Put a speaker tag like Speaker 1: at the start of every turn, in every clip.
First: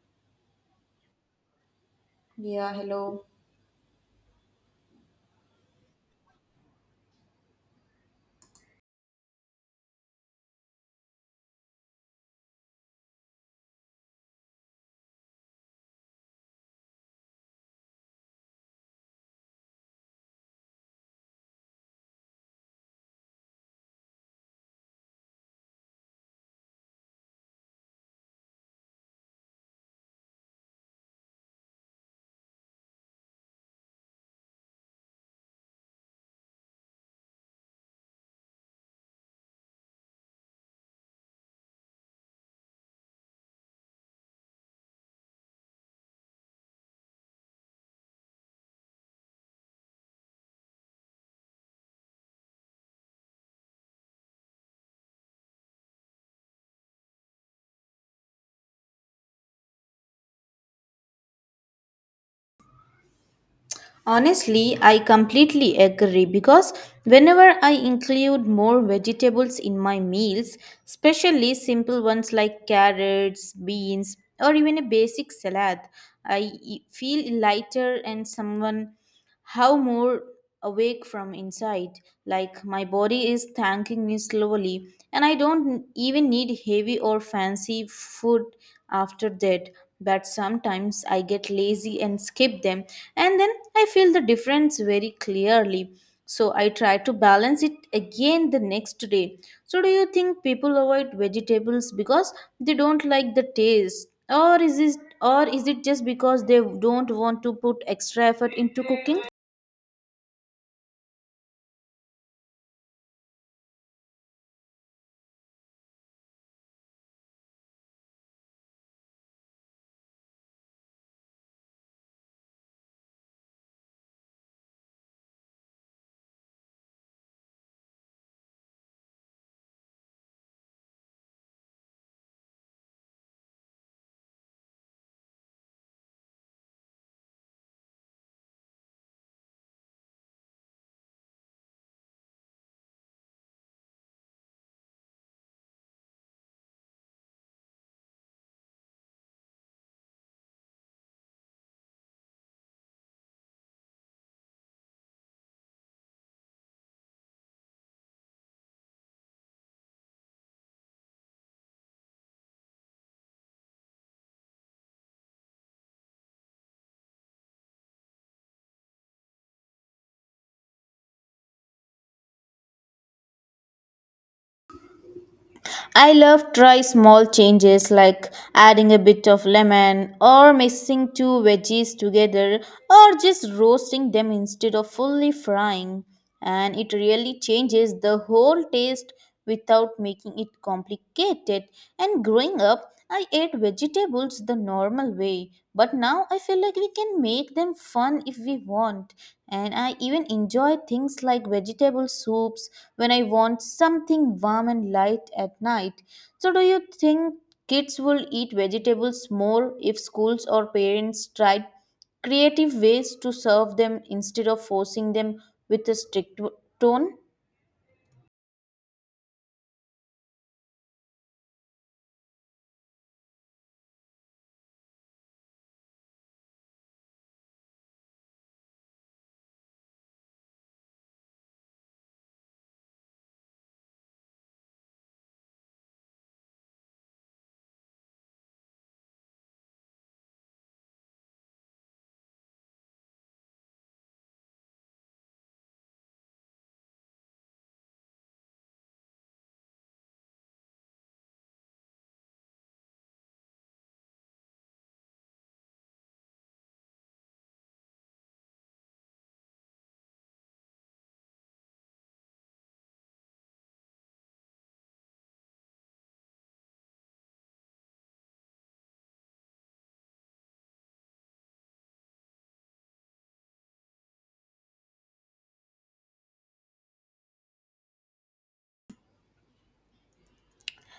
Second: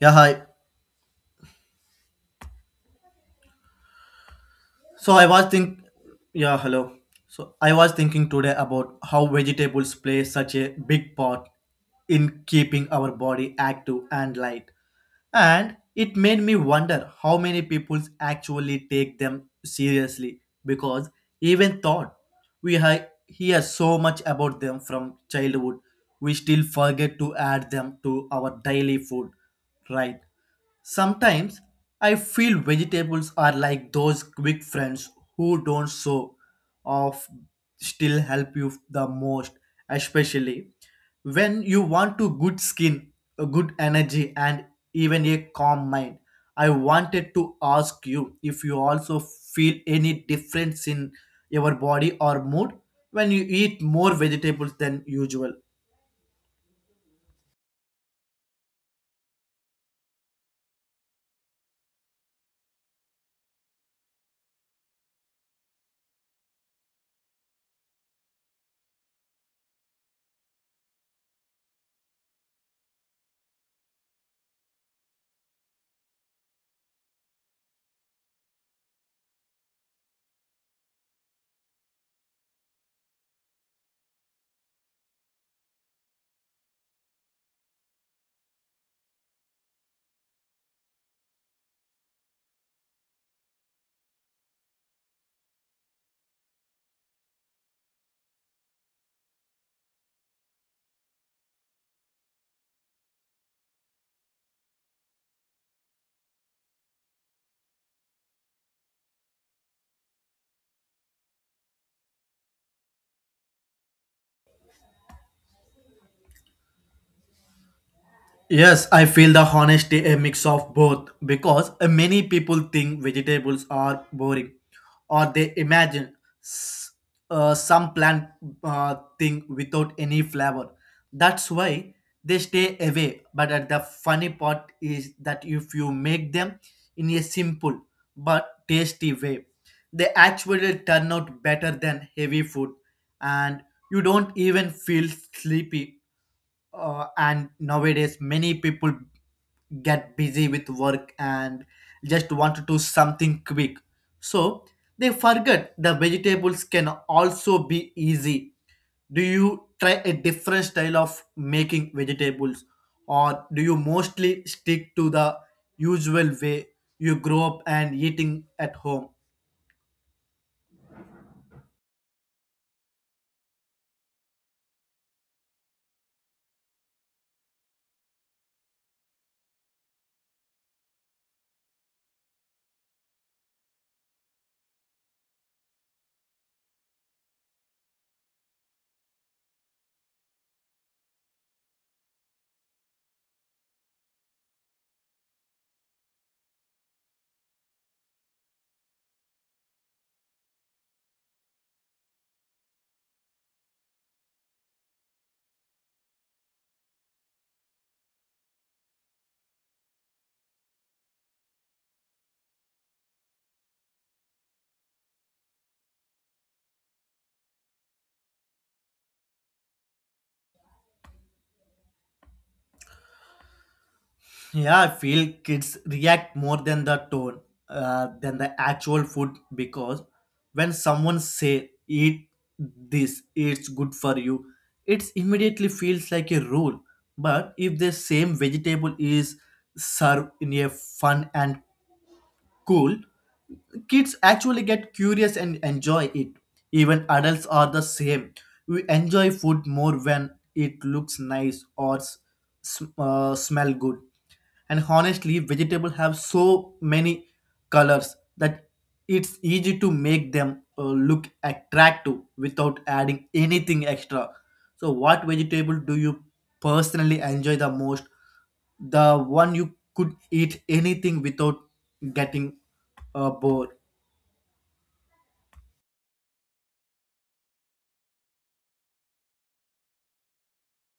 Speaker 1: Yeah, hi.
Speaker 2: Yeah, hello.
Speaker 1: So I was think yeah, hello. So I was thinking today about how vegetables play such a big part in keeping our body active and light. And it made me wonder how many people actually take them seriously because even thought we hear so much about them from childhood, we still forget to add them to our daily food, right? Sometimes I feel vegetables are like those quick friends who don't show off, still help you the most, especially when you want to good skin, a good energy, and even a calm mind. I wanted to ask you if you also feel any difference in your body or mood when you eat more vegetables than usual.
Speaker 2: Honestly, I completely agree because whenever I include more vegetables in my meals, especially simple ones like carrots, beans, or even a basic salad, feel lighter and someone how more awake from inside, like my body is thanking me slowly, and I don't even need heavy or fancy food after that. But sometimes I get lazy and skip them, and then I feel the difference very clearly. So I try to balance it again the next day. So do you think people avoid vegetables because they don't like the taste or is it just because they don't want to put extra effort into cooking?
Speaker 1: Yes, I feel the honesty a mix of both because many people think vegetables are boring or they imagine s- some plant thing without any flavor. That's why they stay away. But the funny part is that if you make them in a simple but tasty way, they actually turn out better than heavy food and you don't even feel sleepy, and nowadays many people get busy with work and just want to do something quick so they forget the vegetables can also be easy. Do you try a different style of making vegetables, or do you mostly stick to the usual way you grow up and eating at home?
Speaker 2: I love try small changes like adding a bit of lemon or mixing two veggies together or just roasting them instead of fully frying, and it really changes the whole taste without making it complicated. And growing up, I ate vegetables the normal way, but now I feel like we can make them fun if we want, and I even enjoy things like vegetable soups when I want something warm and light at night. So, do you think kids will eat vegetables more if schools or parents tried creative ways to serve them instead of forcing them with a strict tone?
Speaker 1: Yeah, I feel kids react more than the tone, than the actual food because when someone say eat this, it's good for you, it immediately feels like a rule. But if the same vegetable is served in a fun and cool, kids actually get curious and enjoy it. Even adults are the same. We enjoy food more when it looks nice or smell good and honestly, vegetables have so many colors that it's easy to make them look attractive without adding anything extra. So, what vegetable do you personally enjoy the most? The one you could eat anything without getting bored.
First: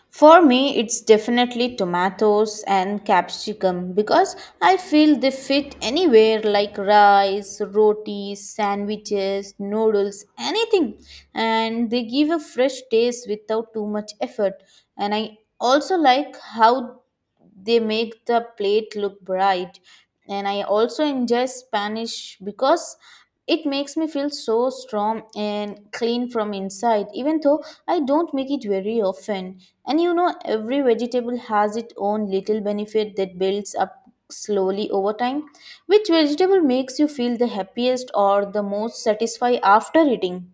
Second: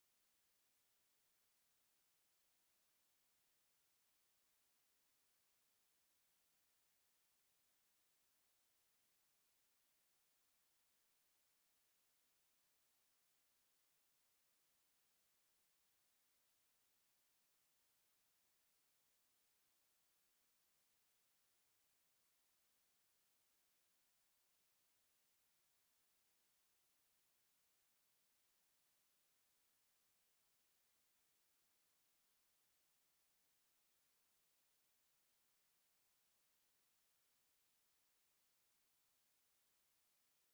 Speaker 2: For me, it's definitely tomatoes and capsicum because I feel they fit anywhere like rice, rotis, sandwiches, noodles, anything. And they give a fresh taste without too much effort. And I also like how they make the plate look bright. And I also enjoy Spanish because it makes me feel so strong and clean from inside, even though I don't make it very often. And you know, every vegetable has its own little benefit that builds up slowly over time. Which vegetable makes you feel the happiest or the most satisfied after eating?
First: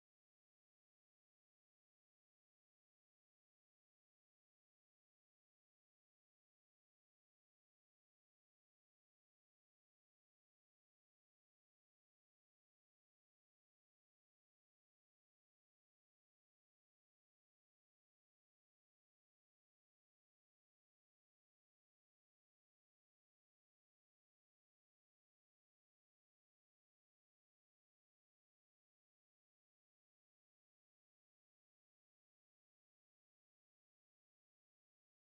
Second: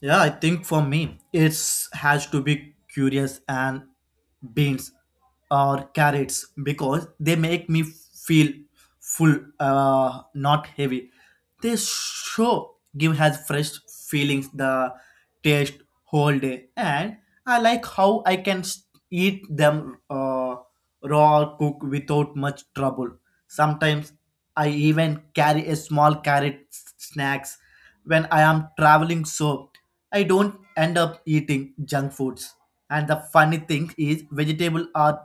Speaker 1: Yeah, I think for me, it's has to be curious and beans or carrots because they make me feel full, not heavy. They show give has fresh feelings the taste whole day, and I like how I can eat them raw or cook without much trouble. Sometimes I even carry a small snacks when I am traveling so I don't end up eating junk foods. And the funny thing is, vegetables are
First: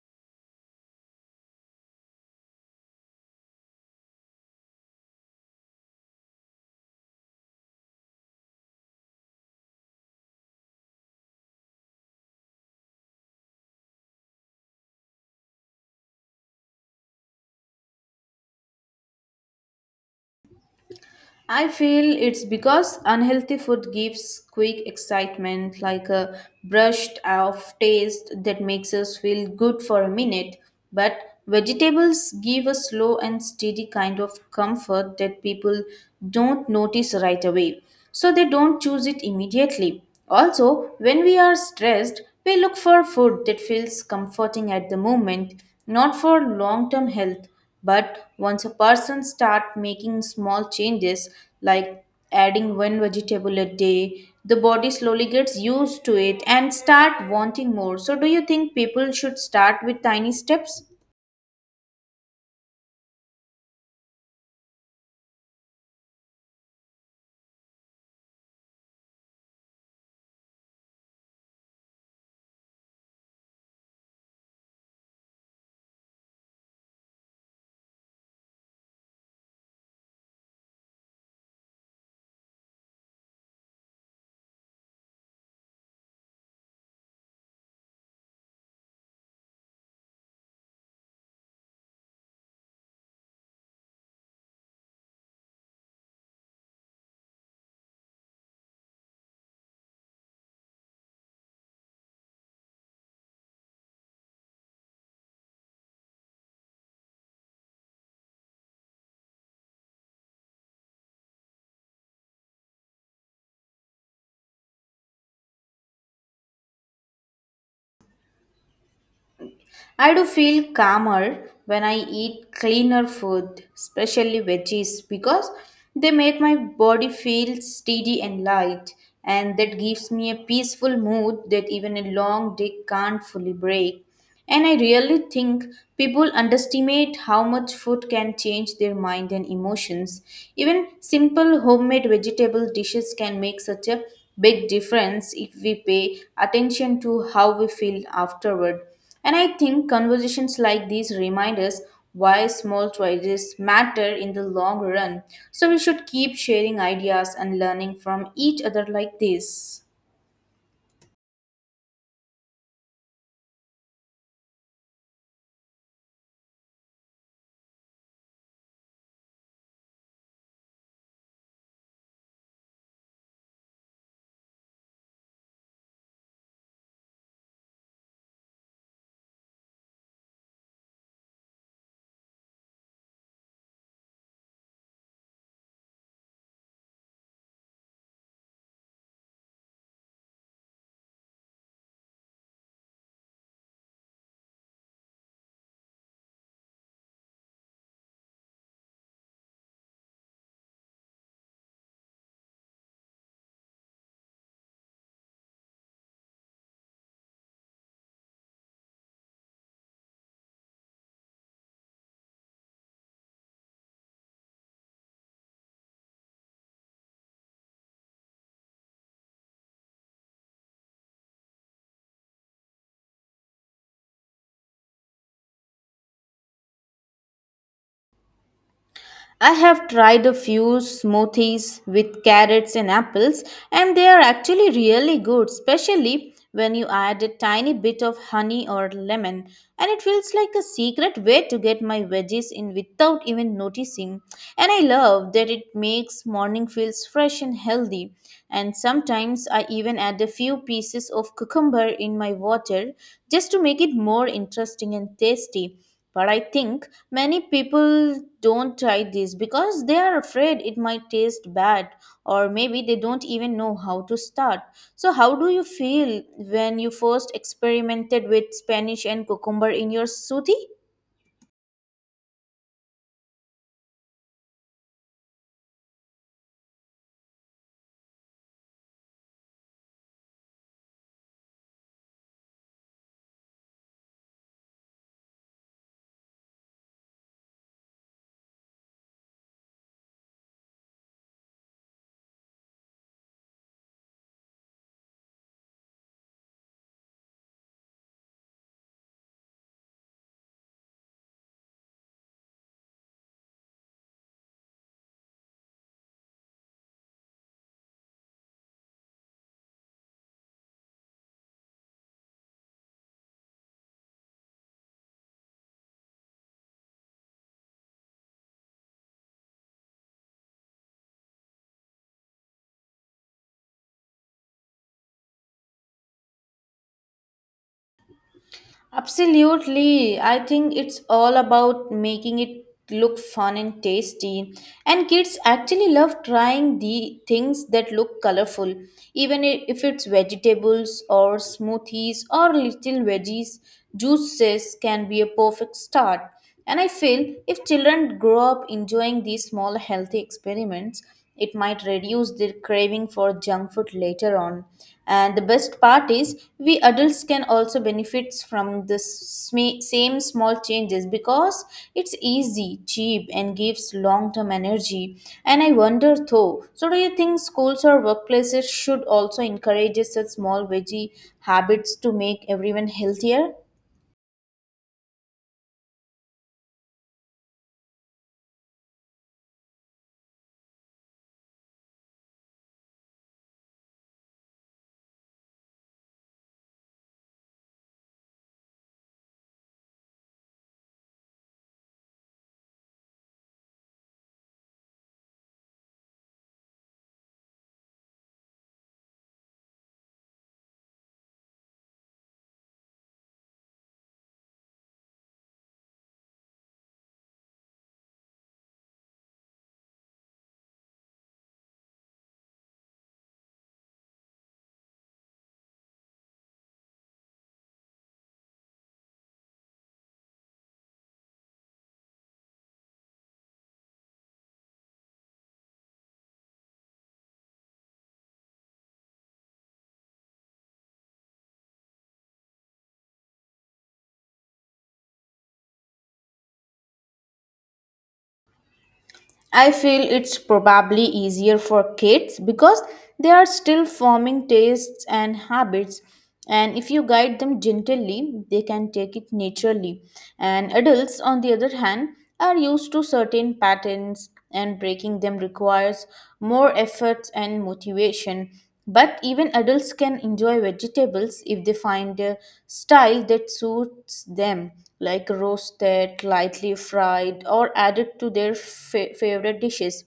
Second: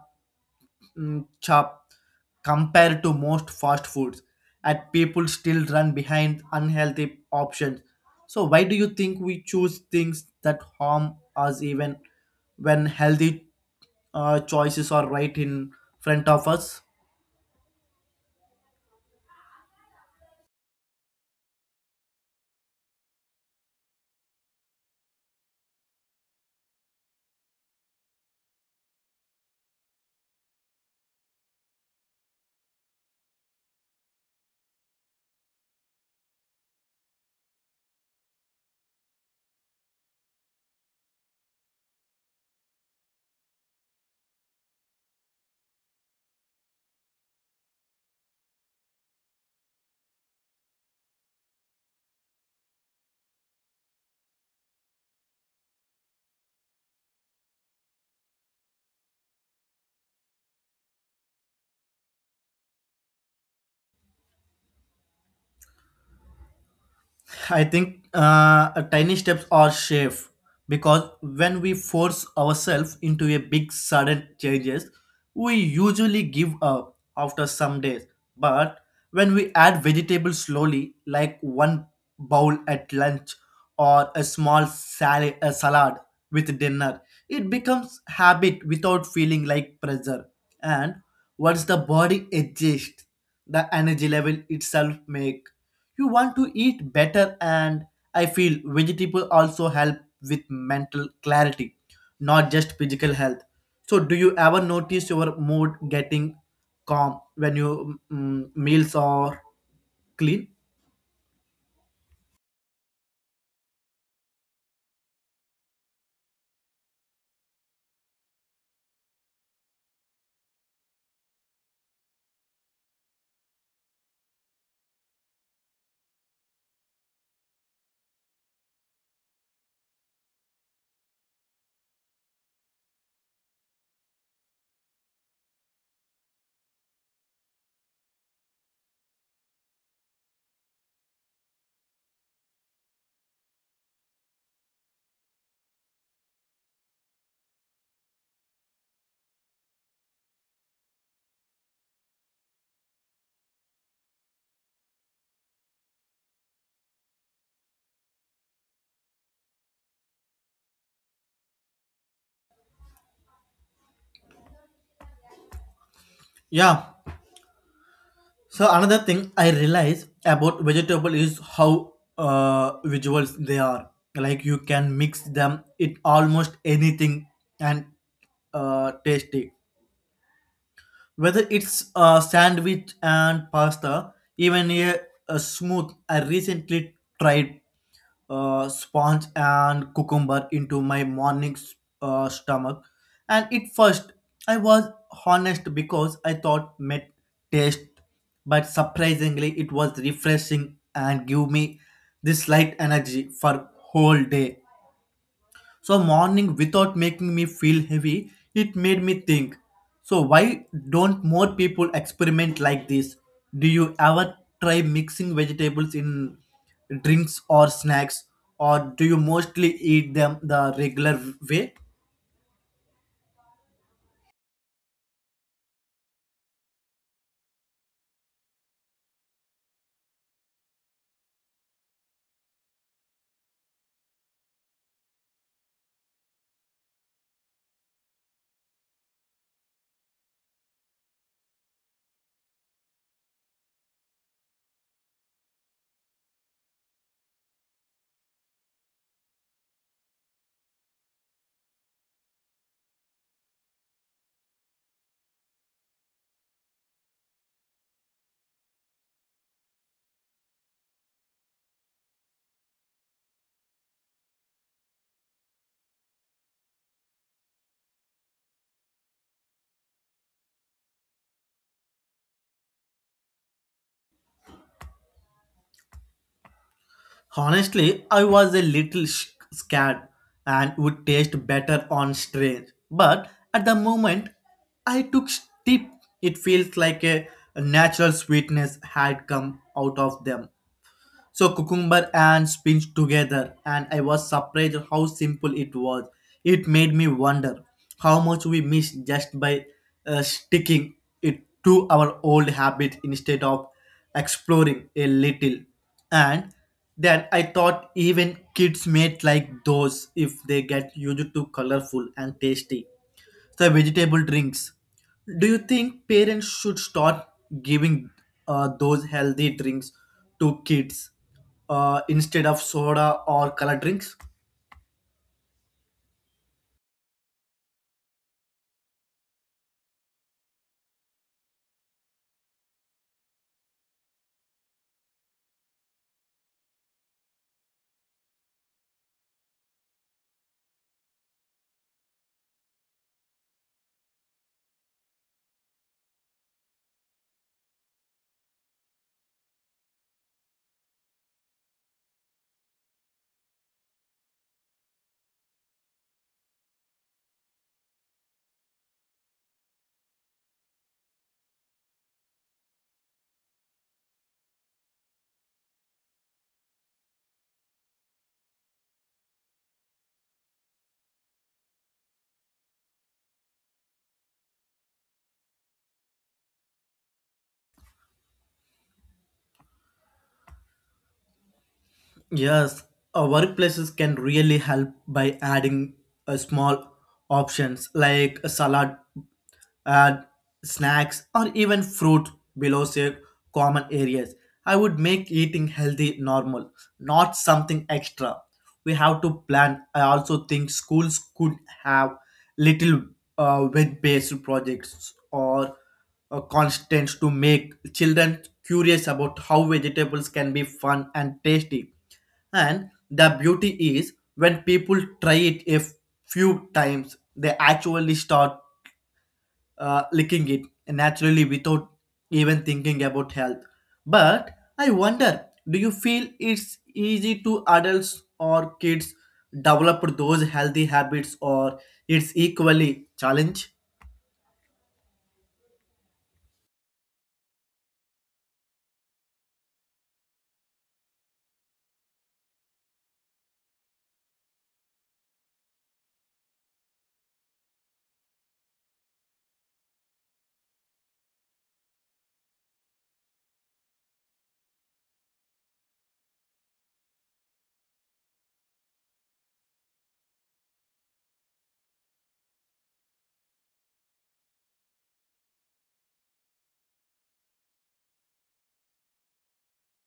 Speaker 1: chopped compared to most fast foods, and people still run behind unhealthy options. So why do you think we choose things that harm us even when healthy choices are right in front of us?
Speaker 2: I feel it's because unhealthy food gives quick excitement, like a brushed off taste that makes us feel good for a minute. But vegetables give a slow and steady kind of comfort that people don't notice right away. So they don't choose it immediately. Also, when we are stressed, we look for food that feels comforting at the moment, not for long term health. But once a person start making small changes like adding one vegetable a day, the body slowly gets used to it and start wanting more. So do you think people should start with tiny steps?
Speaker 1: I think a tiny steps are safe because when we force ourselves into a big sudden changes, we usually give up after some days. But when we add vegetables slowly, like one bowl at lunch or a salad with dinner, it becomes habit without feeling like pressure. And once the body adjusts, the energy level itself make you want to eat better, and I feel vegetable also help with mental clarity, not just physical health. So do you ever notice your mood getting calm when your meals are clean?
Speaker 2: I do feel calmer when I eat cleaner food, especially veggies, because they make my body feel steady and light, and that gives me a peaceful mood that even a long day can't fully break. And I really think people underestimate how much food can change their mind and emotions. Even simple homemade vegetable dishes can make such a big difference if we pay attention to how we feel afterward. And I think conversations like these remind us why small choices matter in the long run. So we should keep sharing ideas and learning from each other like this.
Speaker 1: Yeah, so another thing I realize about vegetable is how visuals they are. Like you can mix them in almost anything and tasty. Whether it's a sandwich and pasta, even a smooth, I recently tried sponge and cucumber into my morning stomach. And at first, I was honest because I thought met taste, but surprisingly, it was refreshing and give me this light energy for whole day. So morning without making me feel heavy, it made me think. So why don't more people experiment like this? Do you ever try mixing vegetables in drinks or snacks, or do you mostly eat them the regular way?
Speaker 2: I have tried a few smoothies with carrots and apples, and they are actually really good, especially when you add a tiny bit of honey or lemon. And it feels like a secret way to get my veggies in without even noticing. And I love that it makes morning feels fresh and healthy. And sometimes I even add a few pieces of cucumber in my water just to make it more interesting and tasty. But I think many people don't try this because they are afraid it might taste bad or maybe they don't even know how to start. So, how do you feel when you first experimented with Spanish and cucumber in your suti?
Speaker 1: Honestly, I was a little scared and would taste better on strange. But at the moment, I took steep. It feels like a natural sweetness had come out of them. So cucumber and spinach together, and I was surprised how simple it was. It made me wonder how much we miss just by sticking it to our old habit instead of exploring a little. And then I thought even kids may like those if they get used to colorful and tasty the vegetable drinks. Do you think parents should start giving those healthy drinks to kids instead of soda or color drinks?
Speaker 2: Absolutely. I think it's all about making it look fun and tasty. And kids actually love trying the things that look colorful, even if it's vegetables or smoothies or little veggies. Juices can be a perfect start. And I feel if children grow up enjoying these small healthy experiments, it might reduce their craving for junk food later on. And the best part is, we adults can also benefit from the same small changes because it's easy, cheap, and gives long term energy. And I wonder though, so do you think schools or workplaces should also encourage such small veggie habits to make everyone healthier?
Speaker 1: Yes, workplaces can really help by adding small options like a salad, add snacks, or even fruit below say common areas. I would make eating healthy normal, not something extra. We have to plan. I also think schools could have little web-based projects or constants to make children curious about how vegetables can be fun and tasty, and the beauty is when people try it a few times, they actually start licking it naturally without even thinking about health. But I wonder, do you feel it's easy to adults or kids develop those healthy habits or it's equally challenge?
Speaker 2: I feel it's probably easier for kids because they are still forming tastes and habits. And if you guide them gently, they can take it naturally. And adults, on the other hand, are used to certain patterns, and breaking them requires more efforts and motivation. But even adults can enjoy vegetables if they find a style that suits them, like roasted, lightly fried, or added to their favorite dishes.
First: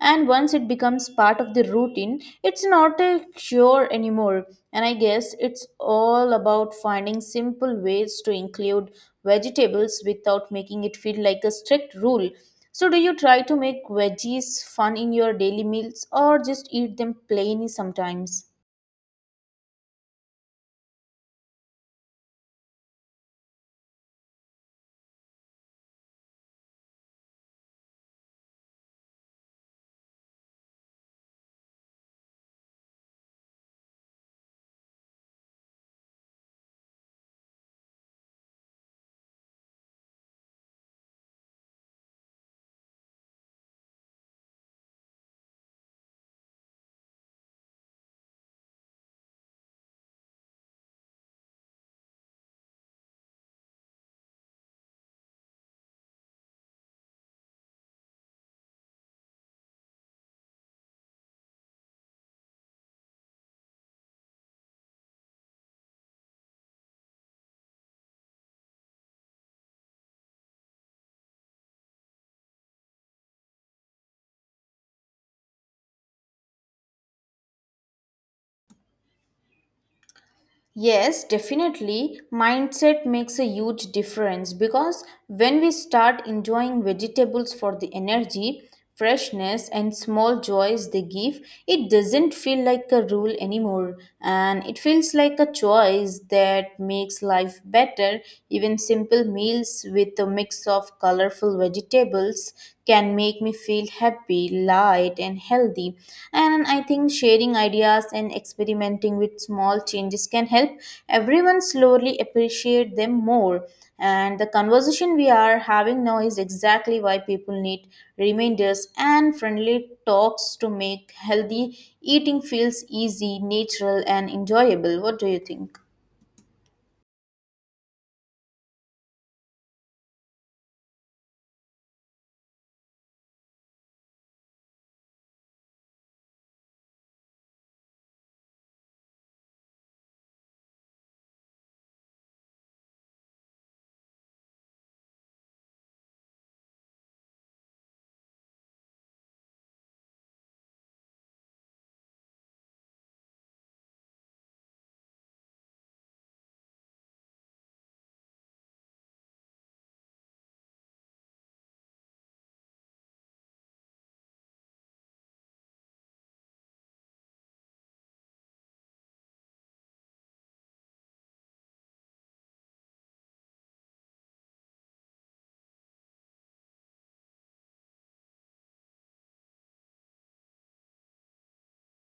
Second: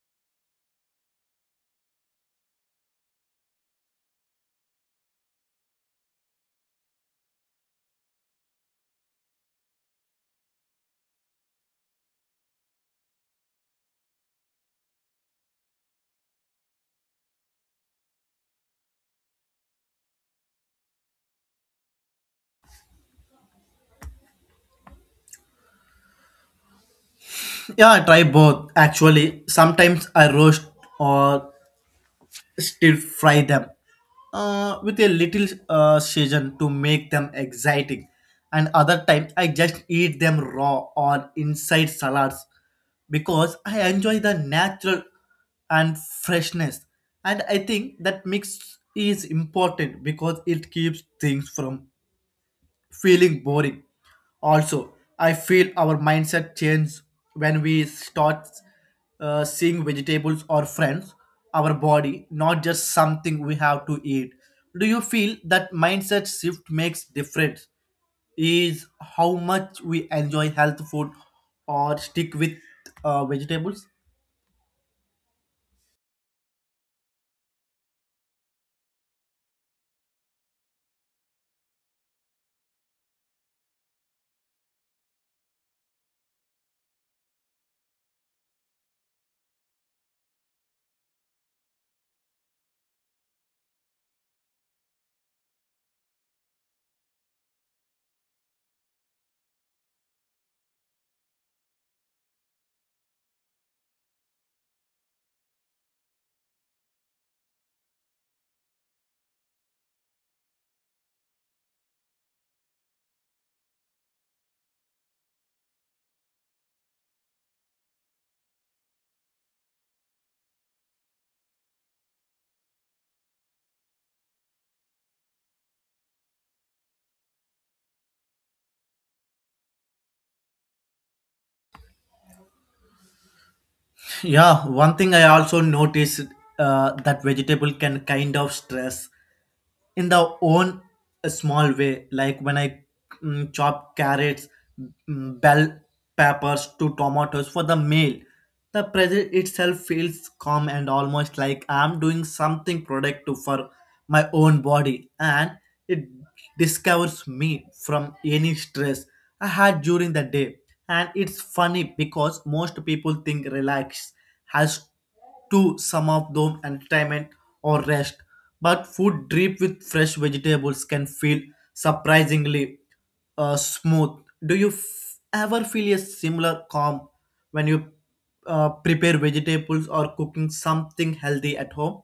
Speaker 2: And once it becomes part of the routine, it's not a cure anymore. And I guess it's all about finding simple ways to include vegetables without making it feel like a strict rule. So, do you try to make veggies fun in your daily meals or just eat them plain sometimes?
Speaker 1: Yeah, I try both actually. Sometimes I roast or still fry them with a little season to make them exciting. And other time, I just eat them raw or inside salads because I enjoy the natural and freshness. And I think that mix is important because it keeps things from feeling boring. Also, I feel our mindset change when we start seeing vegetables or friends, our body, not just something we have to eat. Do you feel that mindset shift makes difference? Is how much we enjoy health food or stick with vegetables?
Speaker 2: Yes, definitely. Mindset makes a huge difference because when we start enjoying vegetables for the energy, freshness, and small joys they give, it doesn't feel like a rule anymore, and it feels like a choice that makes life better. Even simple meals with a mix of colorful vegetables can make me feel happy, light, and healthy. And I think sharing ideas and experimenting with small changes can help everyone slowly appreciate them more. And the conversation we are having now is exactly why people need reminders and friendly talks to make healthy eating feels easy, natural, and enjoyable. What do you think?
Speaker 1: Yeah, one thing I also noticed, that vegetable can kind of stress in the own a small way, like when I chop carrots, bell peppers to tomatoes for the meal, the present itself feels calm and almost like I'm doing something productive for my own body, and it discovers me from any stress I had during the day. And it's funny because most people think relax has to some of them entertainment or rest. But food drip with fresh vegetables can feel surprisingly smooth. Do you ever feel a similar calm when you prepare vegetables or cooking something healthy at home?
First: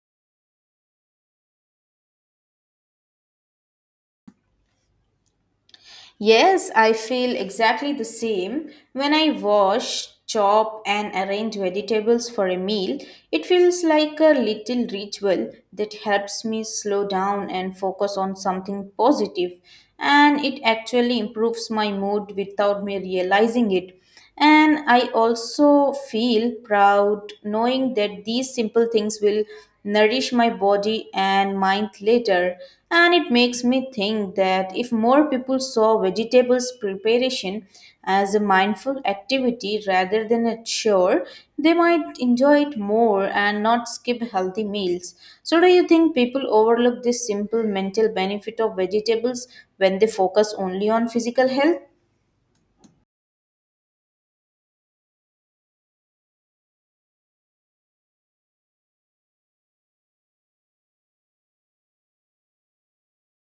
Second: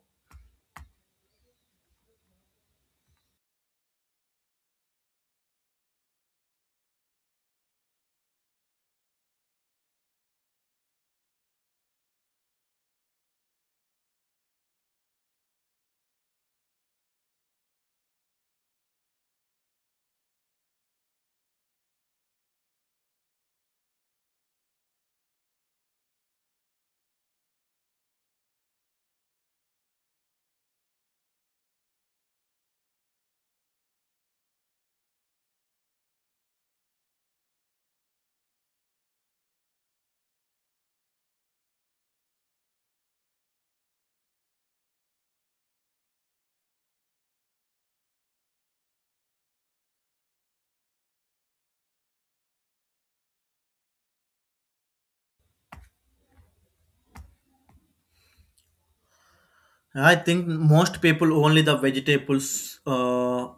Speaker 2: Yes, I feel exactly the same. When I wash, chop, and arrange vegetables for a meal, it feels like a little ritual that helps me slow down and focus on something positive, and it actually improves my mood without me realizing it. And I also feel proud knowing that these simple things will nourish my body and mind later. And it makes me think that if more people saw vegetables preparation as a mindful activity rather than a chore, they might enjoy it more and not skip healthy meals. So, do you think people overlook this simple mental benefit of vegetables when they focus only on physical health?
Speaker 1: I think most people only the vegetables,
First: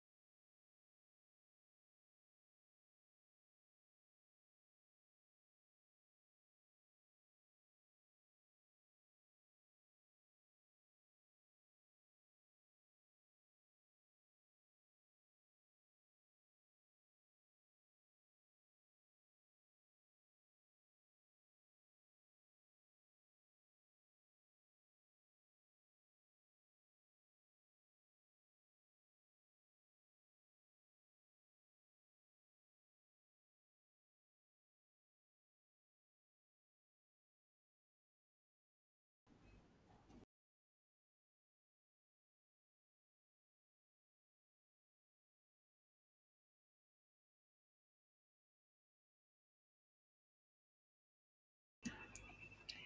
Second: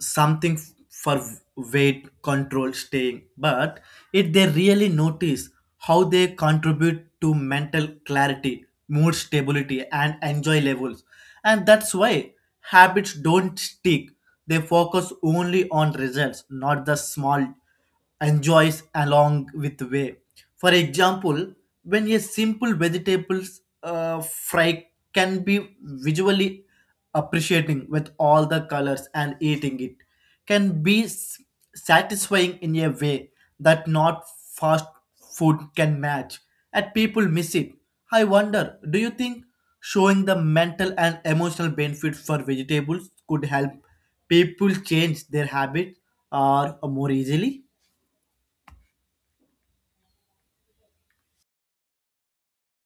Speaker 1: something for weight control staying. But if they really notice how they contribute to mental clarity, mood stability, and enjoy levels, and that's why habits don't stick. They focus only on results, not the small enjoys along with way. For example, when a simple vegetables fry can be visually appreciating with all the colors and eating it can be satisfying in a way that not fast food can match, and people miss it. I wonder, do you think showing the mental and emotional benefit for vegetables could help people change their habits or more easily?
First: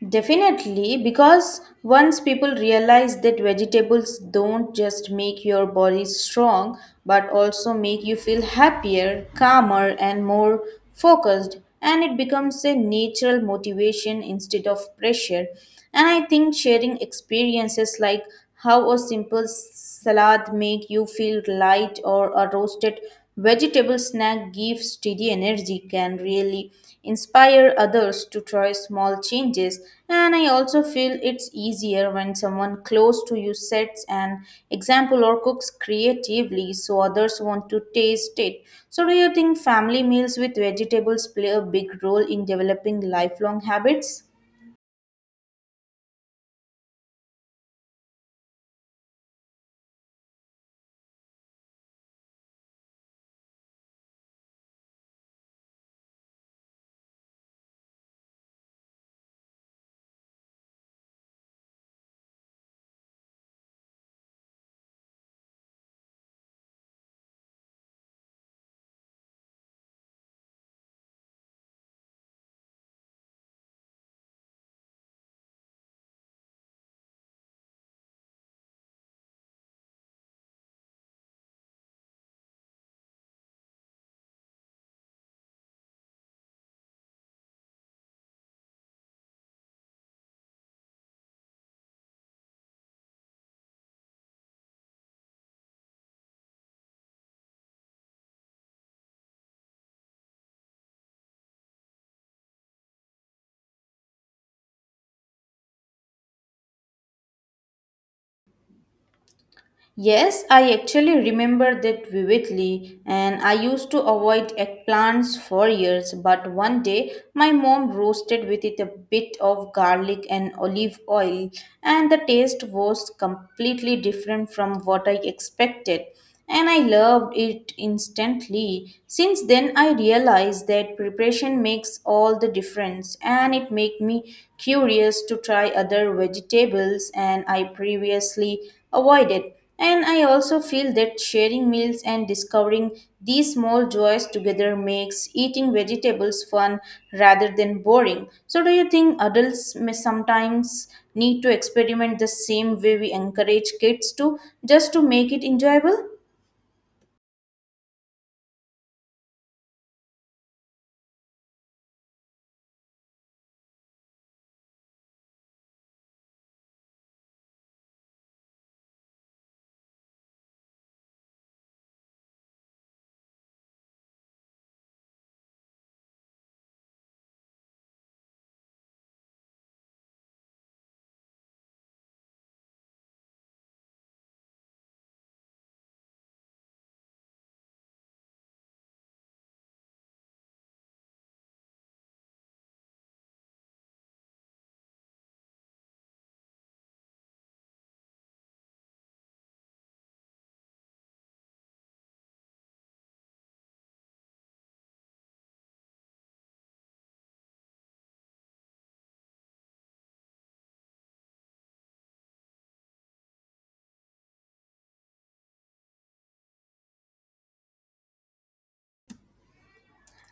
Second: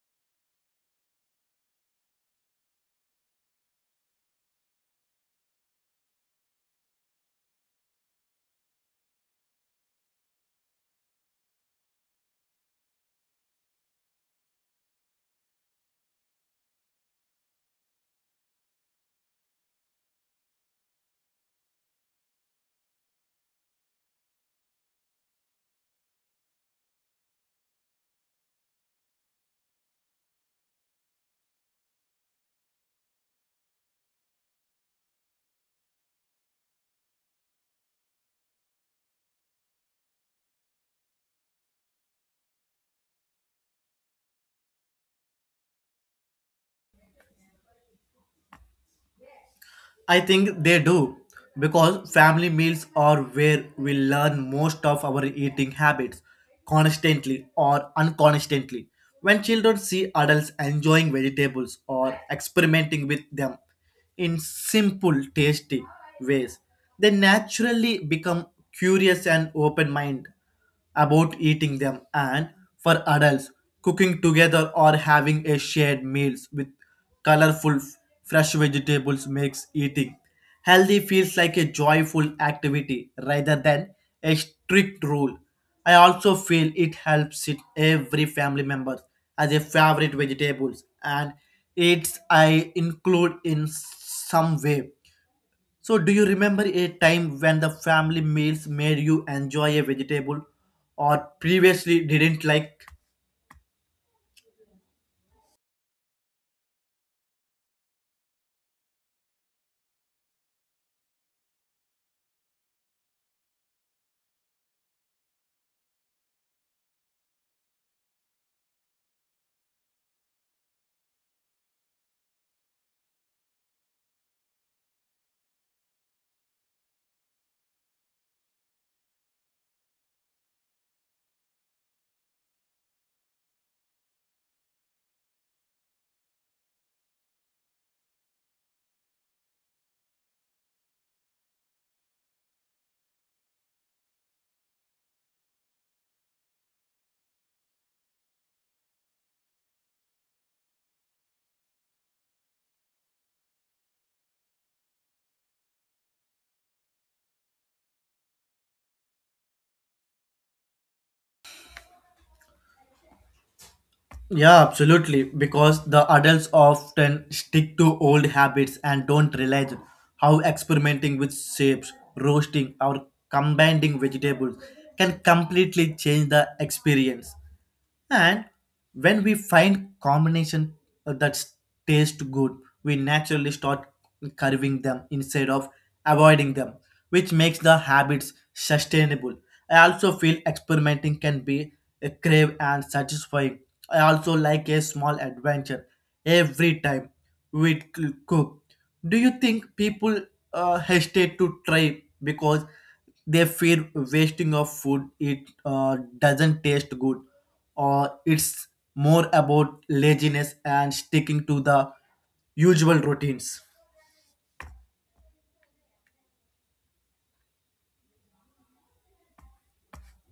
Speaker 2: Definitely, because once people realize that vegetables don't just make your body strong but also make you feel happier, calmer, and more focused, and it becomes a natural motivation instead of pressure. And I think sharing experiences like how a simple salad make you feel light or a roasted vegetable snack gives steady energy can really inspire others to try small changes. And I also feel it's easier when someone close to you sets an example or cooks creatively so others want to taste it. So do you think family meals with vegetables play a big role in developing lifelong habits?
Speaker 1: I think they do because family meals are where we learn most of our eating habits, constantly or unconsciously. When children see adults enjoying vegetables or experimenting with them in simple, tasty ways, they naturally become curious and open minded about eating them, and for adults cooking together or having a shared meals with colorful fresh vegetables makes eating healthy feels like a joyful activity rather than a strict rule. I also feel it helps it every family member as a favorite vegetables, and it's I include in some way. So, do you remember a time when the family meals made you enjoy a vegetable or previously didn't like?
Speaker 2: Yes, I actually remember that vividly, and I used to avoid eggplants for years. But one day, my mom roasted with it a bit of garlic and olive oil, and the taste was completely different from what I expected. And I loved it instantly. Since then, I realized that preparation makes all the difference, and it made me curious to try other vegetables and I previously avoided. And I also feel that sharing meals and discovering these small joys together makes eating vegetables fun rather than boring. So, do you think adults may sometimes need to experiment the same way we encourage kids to, just to make it enjoyable?
Speaker 1: Yeah, absolutely. Because the adults often stick to old habits and don't realize how experimenting with shapes, roasting, or combining vegetables can completely change the experience. And when we find combination that taste good, we naturally start curving them instead of avoiding them, which makes the habits sustainable. I also feel experimenting can be a crave and satisfying, I also like a small adventure every time we cook. Do you think people hesitate to try because they fear wasting of food it doesn't taste good, or it's more about laziness and sticking to the usual routines?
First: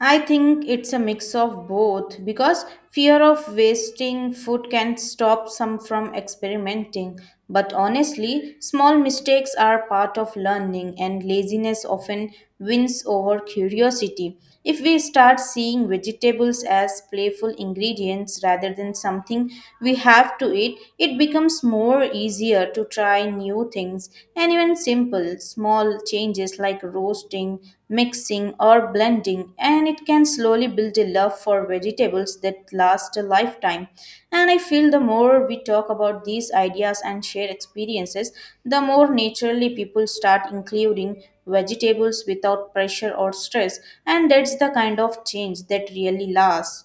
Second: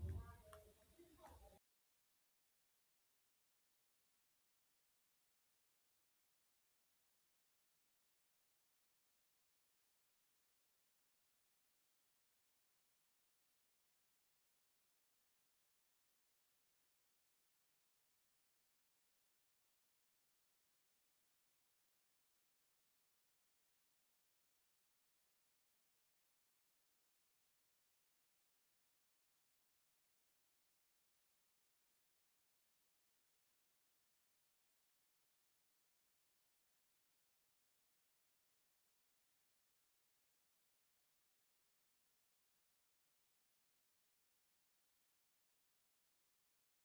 Speaker 2: I think it's a mix of both because fear of wasting food can stop some from experimenting. But honestly, small mistakes are part of learning, and laziness often wins over curiosity. If we start seeing vegetables as playful ingredients rather than something we have to eat, it becomes more easier to try new things, and even simple, small changes like roasting, mixing, or blending, and it can slowly build a love for vegetables that last a lifetime. And I feel the more we talk about these ideas and share experiences, the more naturally people start including vegetables without pressure or stress, and that's the kind of change that really lasts.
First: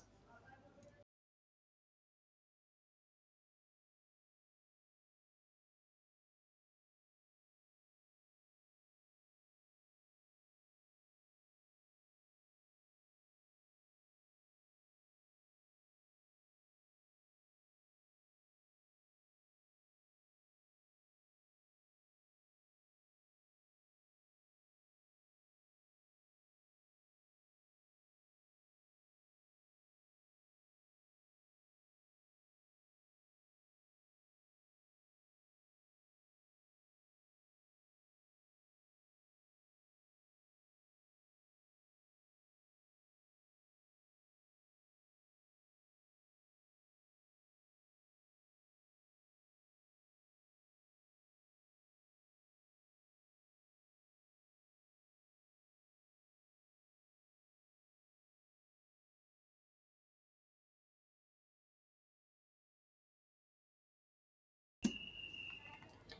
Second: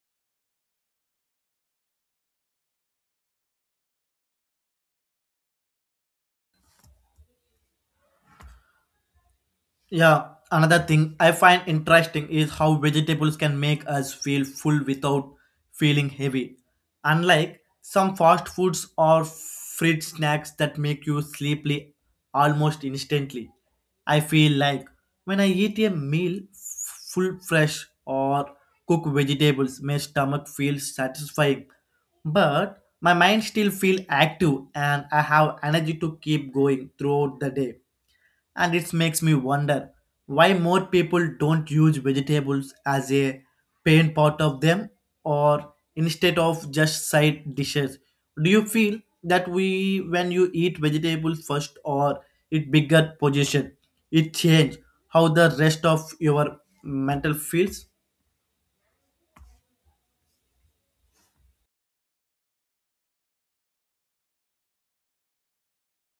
Speaker 1: Yeah, another thing I find interesting is how vegetables can make us feel full without feeling heavy. Unlike some fast foods or fridge snacks that make you sleepy almost instantly. I feel like when I eat a meal full fresh or cooked vegetables, my stomach feels satisfying, but my mind still feels active and I have energy to keep going throughout the day, and it makes me wonder why more people don't use vegetables as a main part of them or instead of just side dishes. Do you feel that we when you eat vegetables first or it bigger position, it change how the rest of your mental feels?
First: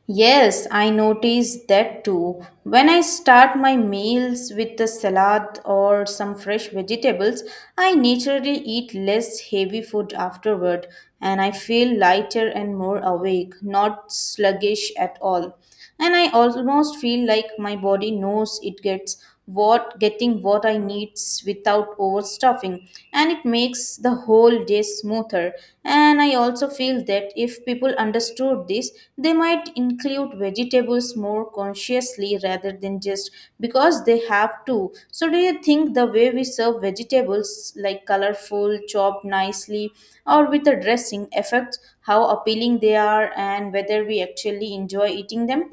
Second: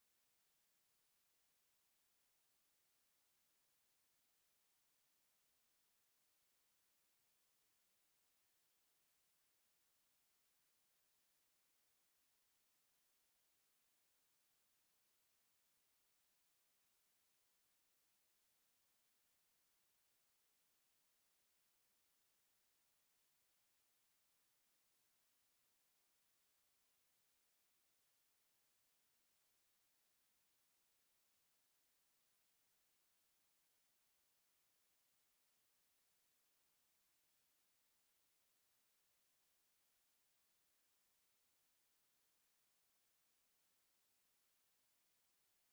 Speaker 2: Yes, I notice that too. When I start my meals with a salad or some fresh vegetables, I naturally eat less heavy food afterward, and I feel lighter and more awake, not sluggish at all. And I almost feel like my body knows it gets what getting what I needs without overstuffing, and it makes the whole day smoother. And I also feel that if people understood this, they might include vegetables more consciously rather than just because they have to. So do you think the way we serve vegetables, like colorful chopped nicely or with a dressing, affects how appealing they are and whether we actually enjoy eating them?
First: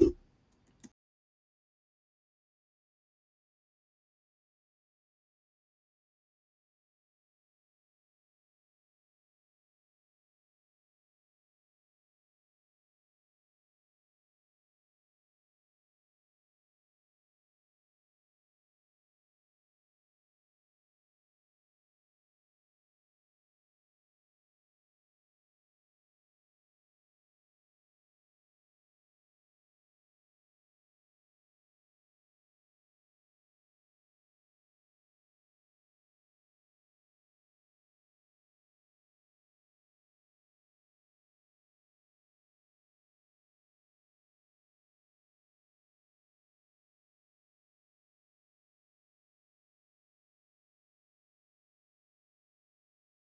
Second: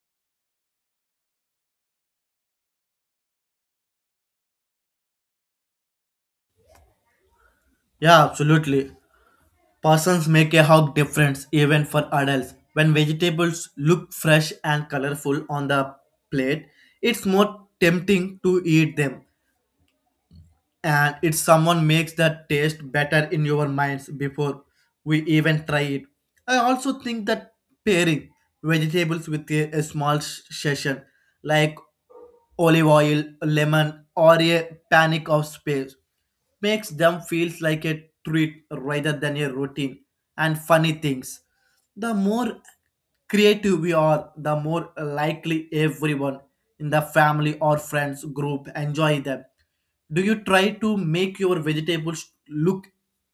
Speaker 1: Yeah, absolutely. Persons make a hug difference even for adults. When vegetables look fresh and colorful on the plate, it's more tempting to eat them, and it's someone makes that taste better in your minds before we even try it. I also think that pairing vegetables with a small session like olive oil lemon or a panic of space makes them feel like a treat rather than a routine. And funny things, the more creative we are, the more likely everyone in the family or friends group enjoy them. Do you try to make your vegetables look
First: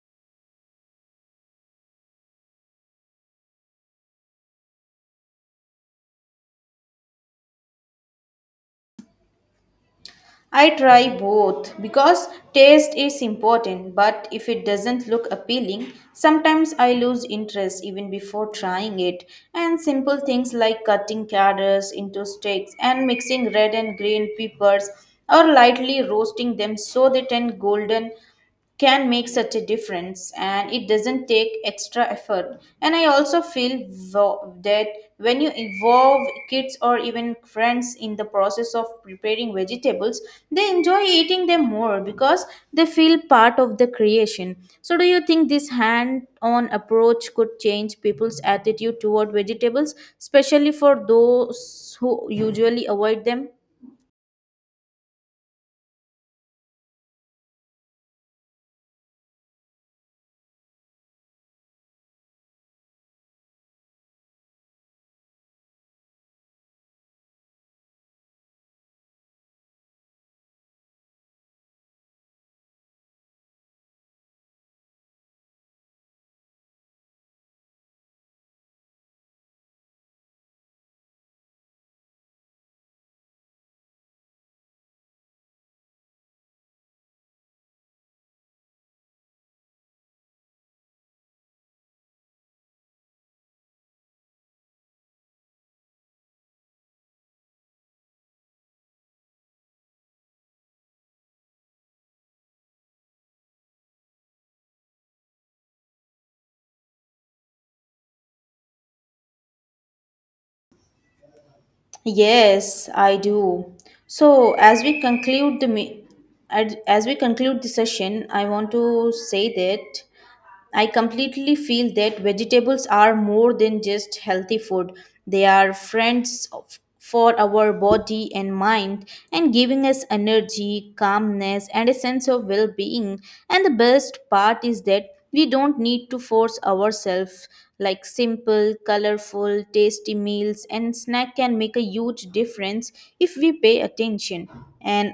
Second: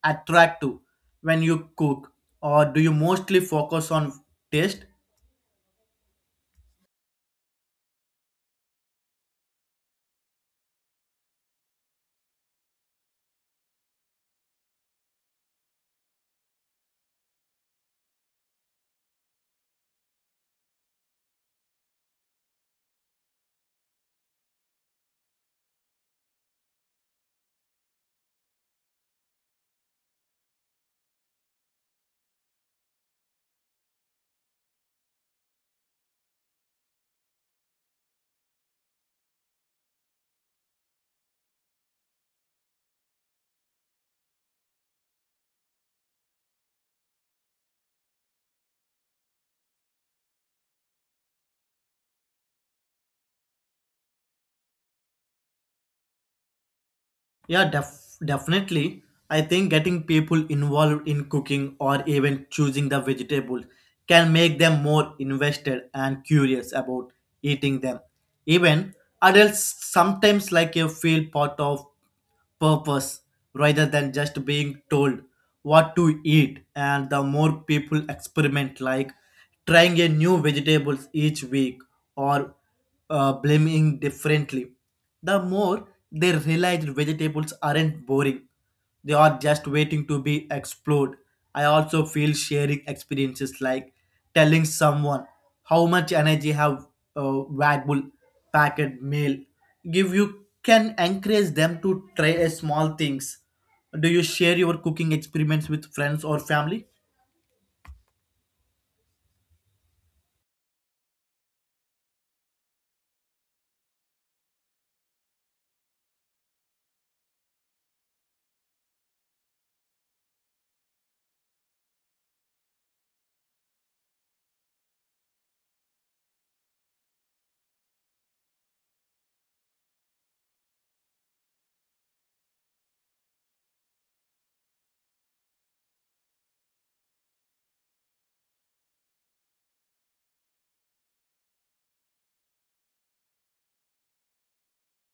Speaker 1: attractive when you cook, or do you mostly focus on taste?
Speaker 2: I try both because taste is important, but if it doesn't look appealing, sometimes I lose interest even before trying it. And simple things like cutting carrots into sticks and mixing red and green peppers or lightly roasting them so they turn golden can make such a difference, and it doesn't take extra effort. And I also feel that when you involve kids or even friends in the process of preparing vegetables, they enjoy eating them more because they feel part of the creation. So do you think this hand on approach could change people's attitude toward vegetables, especially for those who usually avoid them?
Speaker 1: Yeah, definitely. I think getting people involved in cooking or even choosing the vegetables can make them more invested and curious about eating them. Even adults sometimes like you feel part of purpose rather than just being told what to eat, and the more people experiment like trying a new vegetables each week or blaming differently, the more they realize vegetables aren't boring, they are just waiting to be explored. I also feel sharing experiences like telling someone how much energy have valuable packet mail give you can encourage them to try a small things. Do you share your cooking experiments with friends or family?
Speaker 2: Yes, I do. So, as we conclude the as we conclude the session, I want to say that I completely feel that vegetables are more than just healthy food. They are for our body and mind, and giving us energy, calmness, and a sense of well being. And the best part is that we don't need to force ourselves. Like simple, colorful, tasty meals and snack can make a huge difference if we pay attention. And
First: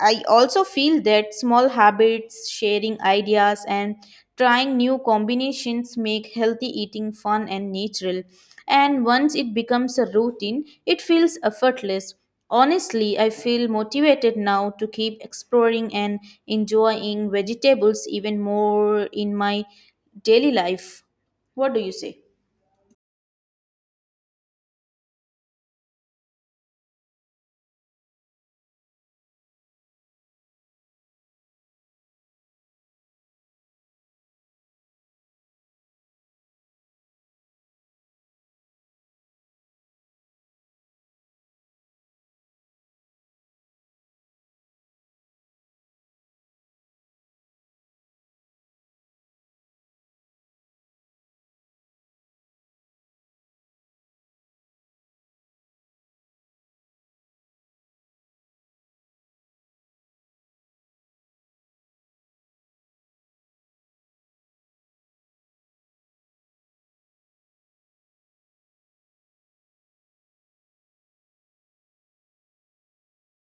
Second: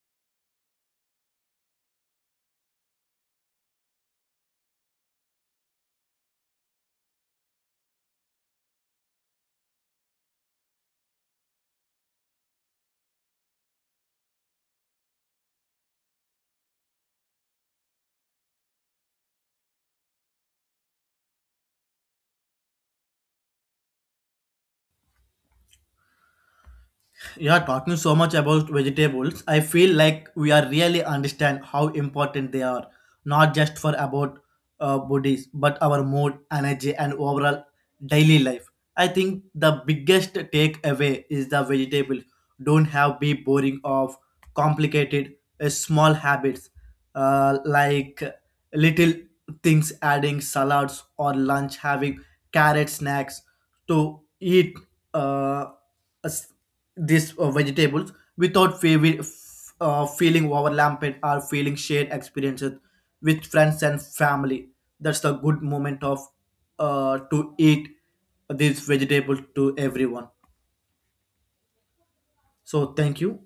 Speaker 2: I also feel that small habits, sharing ideas, and trying new combinations make healthy eating fun and natural. And once it becomes a routine, it feels effortless. Honestly, I feel motivated now to keep exploring and enjoying vegetables even more in my daily life. What do you say?
Speaker 1: Yeah, talking so much about vegetables I feel like we are really understand how important they are, not just for about bodies but our mood energy and overall daily life. I think the biggest takeaway is the vegetables don't have be boring of complicated, small habits like little things adding salads or lunch having carrot snacks to eat uh, as- these vegetables without feeling overwhelmed or feeling shared experiences with friends and family. That's the good moment of to eat these vegetables to everyone. So thank you.